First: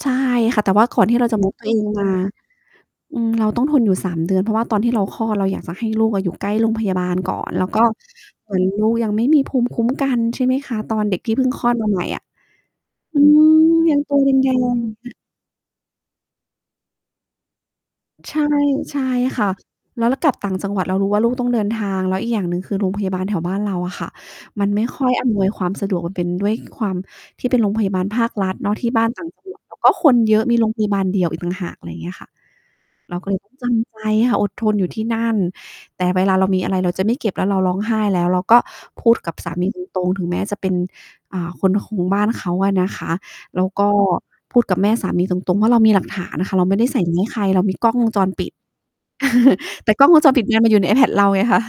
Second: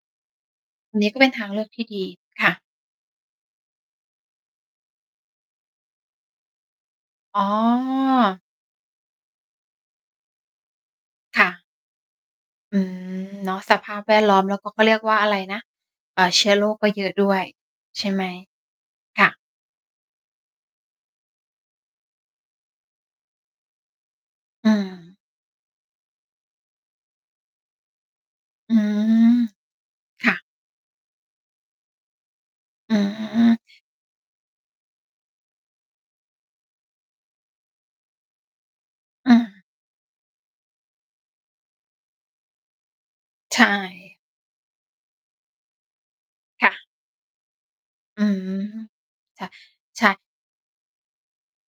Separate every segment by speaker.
Speaker 1: ใช่ค่ะ แต่ว่า
Speaker 2: อ
Speaker 1: ก
Speaker 2: ั
Speaker 1: ่
Speaker 2: น
Speaker 1: อ
Speaker 2: น
Speaker 1: น
Speaker 2: ี้
Speaker 1: ที
Speaker 2: ก
Speaker 1: ่
Speaker 2: ็
Speaker 1: เ
Speaker 2: เ
Speaker 1: ร
Speaker 2: ป
Speaker 1: า
Speaker 2: ็น
Speaker 1: จะ
Speaker 2: ทาง
Speaker 1: Move
Speaker 2: เล
Speaker 1: ต
Speaker 2: ื
Speaker 1: ั
Speaker 2: อ
Speaker 1: ว
Speaker 2: ก
Speaker 1: เอ
Speaker 2: ที
Speaker 1: ง
Speaker 2: ่ด
Speaker 1: ม
Speaker 2: ี
Speaker 1: า
Speaker 2: ค่ะ
Speaker 1: อืม เราต้องทนอยู่ 3 เดือน เพราะว่าตอนที่เราคลอดเราอยากจะให้ลูกอะอยู่ใกล้โรงพยาบาลก่อ
Speaker 2: อ๋
Speaker 1: น แล้วก็
Speaker 2: อ
Speaker 1: เหมือนลูกยังไม่มีภูมิคุ้มกัน ใช่ไหมคะ ตอนเด็กที่
Speaker 2: ค
Speaker 1: เพิ
Speaker 2: ่
Speaker 1: ่งค
Speaker 2: ะ
Speaker 1: ลอดมาใหม่อะ
Speaker 2: อื
Speaker 1: อื
Speaker 2: ม
Speaker 1: ม
Speaker 2: เนาะ สภ
Speaker 1: ยั
Speaker 2: า
Speaker 1: ง
Speaker 2: พ
Speaker 1: ต
Speaker 2: แว
Speaker 1: ัว
Speaker 2: ด
Speaker 1: แ
Speaker 2: ล้อม
Speaker 1: ด
Speaker 2: แล้วก็เ
Speaker 1: ง
Speaker 2: ขาเรียกว่
Speaker 1: ๆ
Speaker 2: าอะไรนะ เอ่อ เชื้อโรคก็เยอะด้วยใช่ไหม?
Speaker 1: ใช่ ใช่
Speaker 2: ค่ะ
Speaker 1: ค่ะ แล้วเรากลับต่างจังหวัดเรารู้ว่าลูกต้องเดินทาง แล้วอีกอย่างหนึ่งคือโรงพยาบาลแถวบ้านเราอะค่ะ มั
Speaker 2: อื
Speaker 1: นไม่ค่อ
Speaker 2: ม
Speaker 1: ยอำนวยความสะดวก เป็นด้วยความที่เป็นโรงพยาบาลภาครัฐเน
Speaker 2: อ
Speaker 1: า
Speaker 2: ื
Speaker 1: ะที่บ้านต่าง
Speaker 2: ม
Speaker 1: จังหวัด ก็คน
Speaker 2: ค่
Speaker 1: เย
Speaker 2: ะ
Speaker 1: อะ มีโรงพยาบาลเดียวอีกต่างหาก อะไรอย่างเงี้ยค่ะ
Speaker 2: อื
Speaker 1: เราก็แบ
Speaker 2: ม
Speaker 1: บจำใจค่ะ อดทนอยู่ที่นั่น แต่เวลาเรามีอะไร เราจะไม่เก็บแล้วเราร้องไห้แล้ว เราก็พูดก
Speaker 2: อ
Speaker 1: ับสา
Speaker 2: า
Speaker 1: มี ตรง ๆ ถึงแม้จะเป็น อ่า คนของบ้านเขาอะนะคะ
Speaker 2: ใช
Speaker 1: แล้วก็
Speaker 2: ่
Speaker 1: พูดกับแม่สามีตรง ๆ ว่า เรามีหลักฐานอะค่ะ เร
Speaker 2: ค
Speaker 1: า
Speaker 2: ่
Speaker 1: ไม่ไ
Speaker 2: ะ
Speaker 1: ด้ใส่เรื่องใคร เรามีกล้องวงจ
Speaker 2: อื
Speaker 1: รป
Speaker 2: ม
Speaker 1: ิด
Speaker 2: ค่ะ
Speaker 1: แต่
Speaker 2: ใ
Speaker 1: ก
Speaker 2: ช
Speaker 1: ล้อง
Speaker 2: ่
Speaker 1: วงจรปิดมันอยู่ในไอแพดเราไงคะ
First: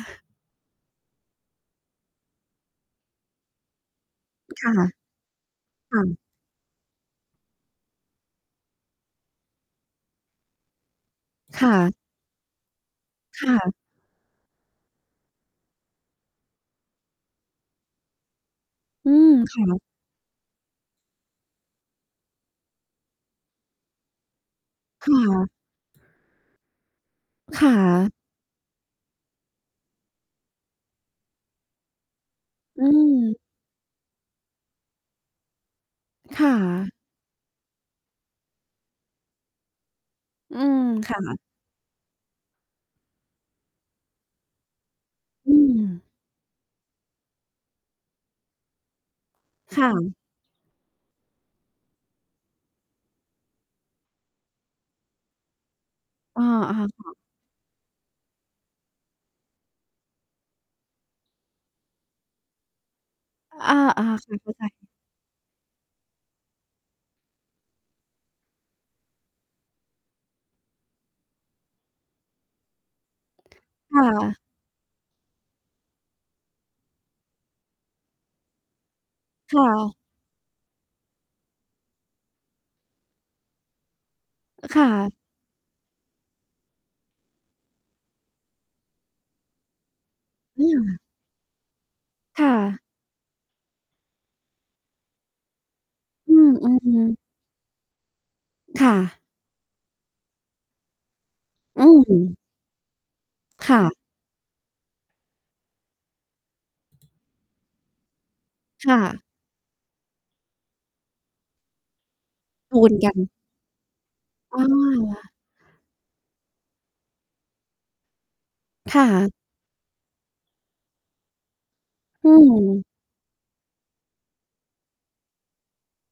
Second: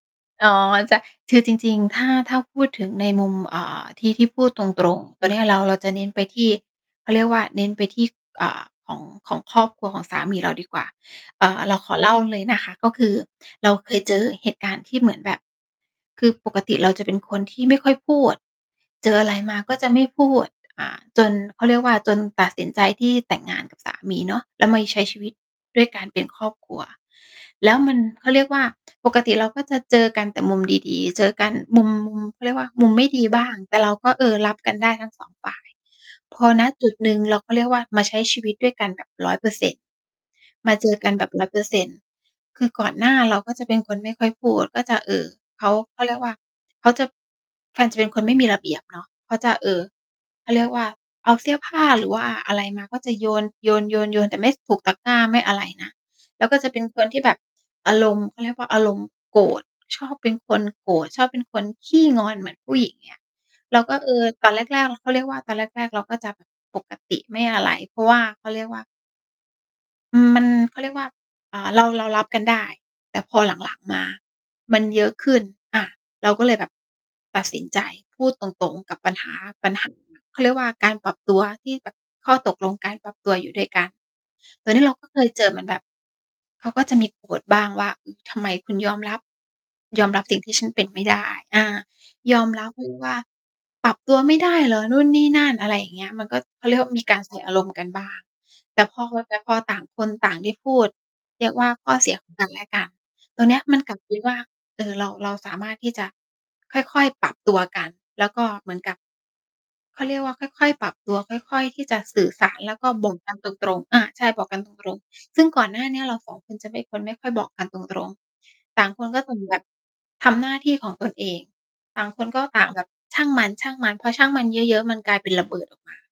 Speaker 2: อ๋อ ใช่ คือจริง ๆ ถ้า ถ้าพูดถึงในมุม อ่า ที่ ที่พูดต
Speaker 1: ค
Speaker 2: ร
Speaker 1: ่ะ
Speaker 2: ง ๆ ตัวเนี้ย เรา เราจะ
Speaker 1: ค
Speaker 2: เ
Speaker 1: ่
Speaker 2: น้นไ
Speaker 1: ะ
Speaker 2: ปที่ เค้าเรียกว่า เน้นไปที่ อ่า ของ ของครอบครัวของสามีเราดีกว่า อ่า
Speaker 1: ค
Speaker 2: เ
Speaker 1: ่
Speaker 2: ราขอ
Speaker 1: ะ
Speaker 2: เล่าเลยนะคะ ก็คือ
Speaker 1: ค่
Speaker 2: เรา
Speaker 1: ะ
Speaker 2: เคยเจอเหตุการณ์ที่เหมือนแบบ คือปกติเราจะเป็นคนที่ไม่ค่อยพูด เจ
Speaker 1: อื
Speaker 2: ออะ
Speaker 1: ม
Speaker 2: ไรม
Speaker 1: ค
Speaker 2: า
Speaker 1: ่
Speaker 2: ก
Speaker 1: ะ
Speaker 2: ็จะไม่พูด อา จนเค้าเรียกว่า จนตัดสินใจที่แต่งงานกับสามีเนาะ แล้วมาใช้
Speaker 1: ค
Speaker 2: ช
Speaker 1: ่
Speaker 2: ีวิต
Speaker 1: ะ
Speaker 2: ด้วยการเป็นครอบครัว
Speaker 1: ค
Speaker 2: แล
Speaker 1: ่
Speaker 2: ้วมัน
Speaker 1: ะ
Speaker 2: เขาเรียกว่า ปกติเราก็จะเจอกันแต่มุมดี ๆ เจอกันมุม เค้าเรียกว่า
Speaker 1: อ
Speaker 2: มุมไม่ดี
Speaker 1: ืม
Speaker 2: บ้าง แต่เราก็เออรับกันได้ทั้ง 2 ฝ่าย พ
Speaker 1: ค
Speaker 2: อ
Speaker 1: ่
Speaker 2: ณ จุ
Speaker 1: ะ
Speaker 2: ดหนึ่งเราก็เรียกว่า มาใช้ชีวิตด้วยกันแบบ 100%
Speaker 1: อื
Speaker 2: มา
Speaker 1: ม
Speaker 2: เจอกั
Speaker 1: ค
Speaker 2: น
Speaker 1: ่
Speaker 2: แบบ
Speaker 1: ะ
Speaker 2: 100% คือก่อนหน้าเราก็จะเป็นคนไม่ค่อยพูด ก็จะ เอ่อ
Speaker 1: อื
Speaker 2: เขา เขา
Speaker 1: ม
Speaker 2: เรียกว่า เขาจะ เขาจะเป็นคนไม่มีระเบียบเนาะ เขาจะ เอ่
Speaker 1: ค
Speaker 2: อ
Speaker 1: ่ะ
Speaker 2: เขาเรียกว่า เอาเสื้อผ้า หรือว่าอะไรมา ก็จะโยน ๆ ๆ ๆ แต่ไม่ถูกตะกร้า ไม่อะไรนะ
Speaker 1: อ
Speaker 2: แล
Speaker 1: า
Speaker 2: ้วก็จะเป็นค
Speaker 1: ๆ ค
Speaker 2: น
Speaker 1: ่ะ
Speaker 2: ที่แบบอารมณ์ เขาเรียกว่า อารมณ์โกรธ ชอบเป็นคนโกรธ ชอบเป็นคนขี้งอนเหมือนผู้หญิง อย่างเงี้ย
Speaker 1: อ
Speaker 2: เราก็
Speaker 1: า
Speaker 2: เออ
Speaker 1: ๆ คือเ
Speaker 2: ต
Speaker 1: ข้
Speaker 2: อน
Speaker 1: า
Speaker 2: แ
Speaker 1: ใจ
Speaker 2: รก ๆ เขาเรียกว่า ตอนแรก ๆ เราก็จะแบบปกติไม่อะไร เพราะว่า เขาเรียกว่า อืม มัน เขาเรียกว่า อ่า เรา เรารับกันได้ แต่พอหลัง
Speaker 1: ค
Speaker 2: ๆ มา
Speaker 1: ่ะ
Speaker 2: มันเยอะขึ้น อา เราก็เลยแบบตัดสินใจพูดตรง ๆ กับปัญหา
Speaker 1: ค่
Speaker 2: ปัญหา
Speaker 1: ะ
Speaker 2: เขาเรียกว่า การปรับตัวที่แบบข้อตกลงการปรับตัวอยู่ด้วยกัน ตัว
Speaker 1: ค
Speaker 2: นี้
Speaker 1: ่
Speaker 2: เราก็
Speaker 1: ะ
Speaker 2: เคยเจอเหมือนแบบ เขาก็จะมีโกรธบ้างว่า ทำไมคุณ ยอมรับ ยอมรับสิ่งที่
Speaker 1: อ
Speaker 2: ฉ
Speaker 1: ื
Speaker 2: ันเป็น
Speaker 1: ม
Speaker 2: ไม่ได้? อา ย
Speaker 1: ค
Speaker 2: อ
Speaker 1: ่
Speaker 2: มรับ
Speaker 1: ะ
Speaker 2: ด้วยว่า ปรับตัวไม่ได้เหรอ? นู่นนี่นั่น อะไรอย่างเงี้ย มัน
Speaker 1: อ
Speaker 2: ก
Speaker 1: ื
Speaker 2: ็ เขาเรียกว่าม
Speaker 1: อ
Speaker 2: ี
Speaker 1: ๆ
Speaker 2: ก
Speaker 1: ๆ
Speaker 2: ารใส่อารมณ์กันบ้าง แต่
Speaker 1: ค่
Speaker 2: พอค
Speaker 1: ะ
Speaker 2: ุย พอต่างคนต่างได้พูด เรียกว่า
Speaker 1: อื
Speaker 2: ข้อเสียของ
Speaker 1: ม
Speaker 2: กันและกัน ตรงเนี้ย
Speaker 1: ค
Speaker 2: มั
Speaker 1: ่
Speaker 2: นกล
Speaker 1: ะ
Speaker 2: ับไปว่า เออ เรา เราสามารถที่จะค่อย ๆ ปรับตัวกัน แล้วก็เหมือน
Speaker 1: ค
Speaker 2: กั
Speaker 1: ่
Speaker 2: บ
Speaker 1: ะ
Speaker 2: เขาเรียกว่าค่อย ๆ ปรับตัว ค่อย ๆ ที่จะสื่อสาร แล
Speaker 1: จ
Speaker 2: ้ว
Speaker 1: ู
Speaker 2: ก็
Speaker 1: น
Speaker 2: บ
Speaker 1: กั
Speaker 2: อก
Speaker 1: น
Speaker 2: กันตรง ๆ อา ใช่ บอกก
Speaker 1: อ้
Speaker 2: ั
Speaker 1: อ
Speaker 2: นตรง
Speaker 1: เหรอคะ
Speaker 2: ๆ ซึ่งก่อนหน้าเนี้ยเรา 2 คนจะเป็นคนไม่ค่อยบอกกันตรง ๆ ต่าง
Speaker 1: ค
Speaker 2: ค
Speaker 1: ่
Speaker 2: นก็คื
Speaker 1: ะ
Speaker 2: ออยู่แบบทำหน้าที่ของตนเอง ต่างค
Speaker 1: อ
Speaker 2: น
Speaker 1: ื
Speaker 2: ก็ต่างแบ
Speaker 1: ม
Speaker 2: บช่างมัน ๆ พอช่างมันเยอะ ๆ มันกลายเป็นระเบิดออกมา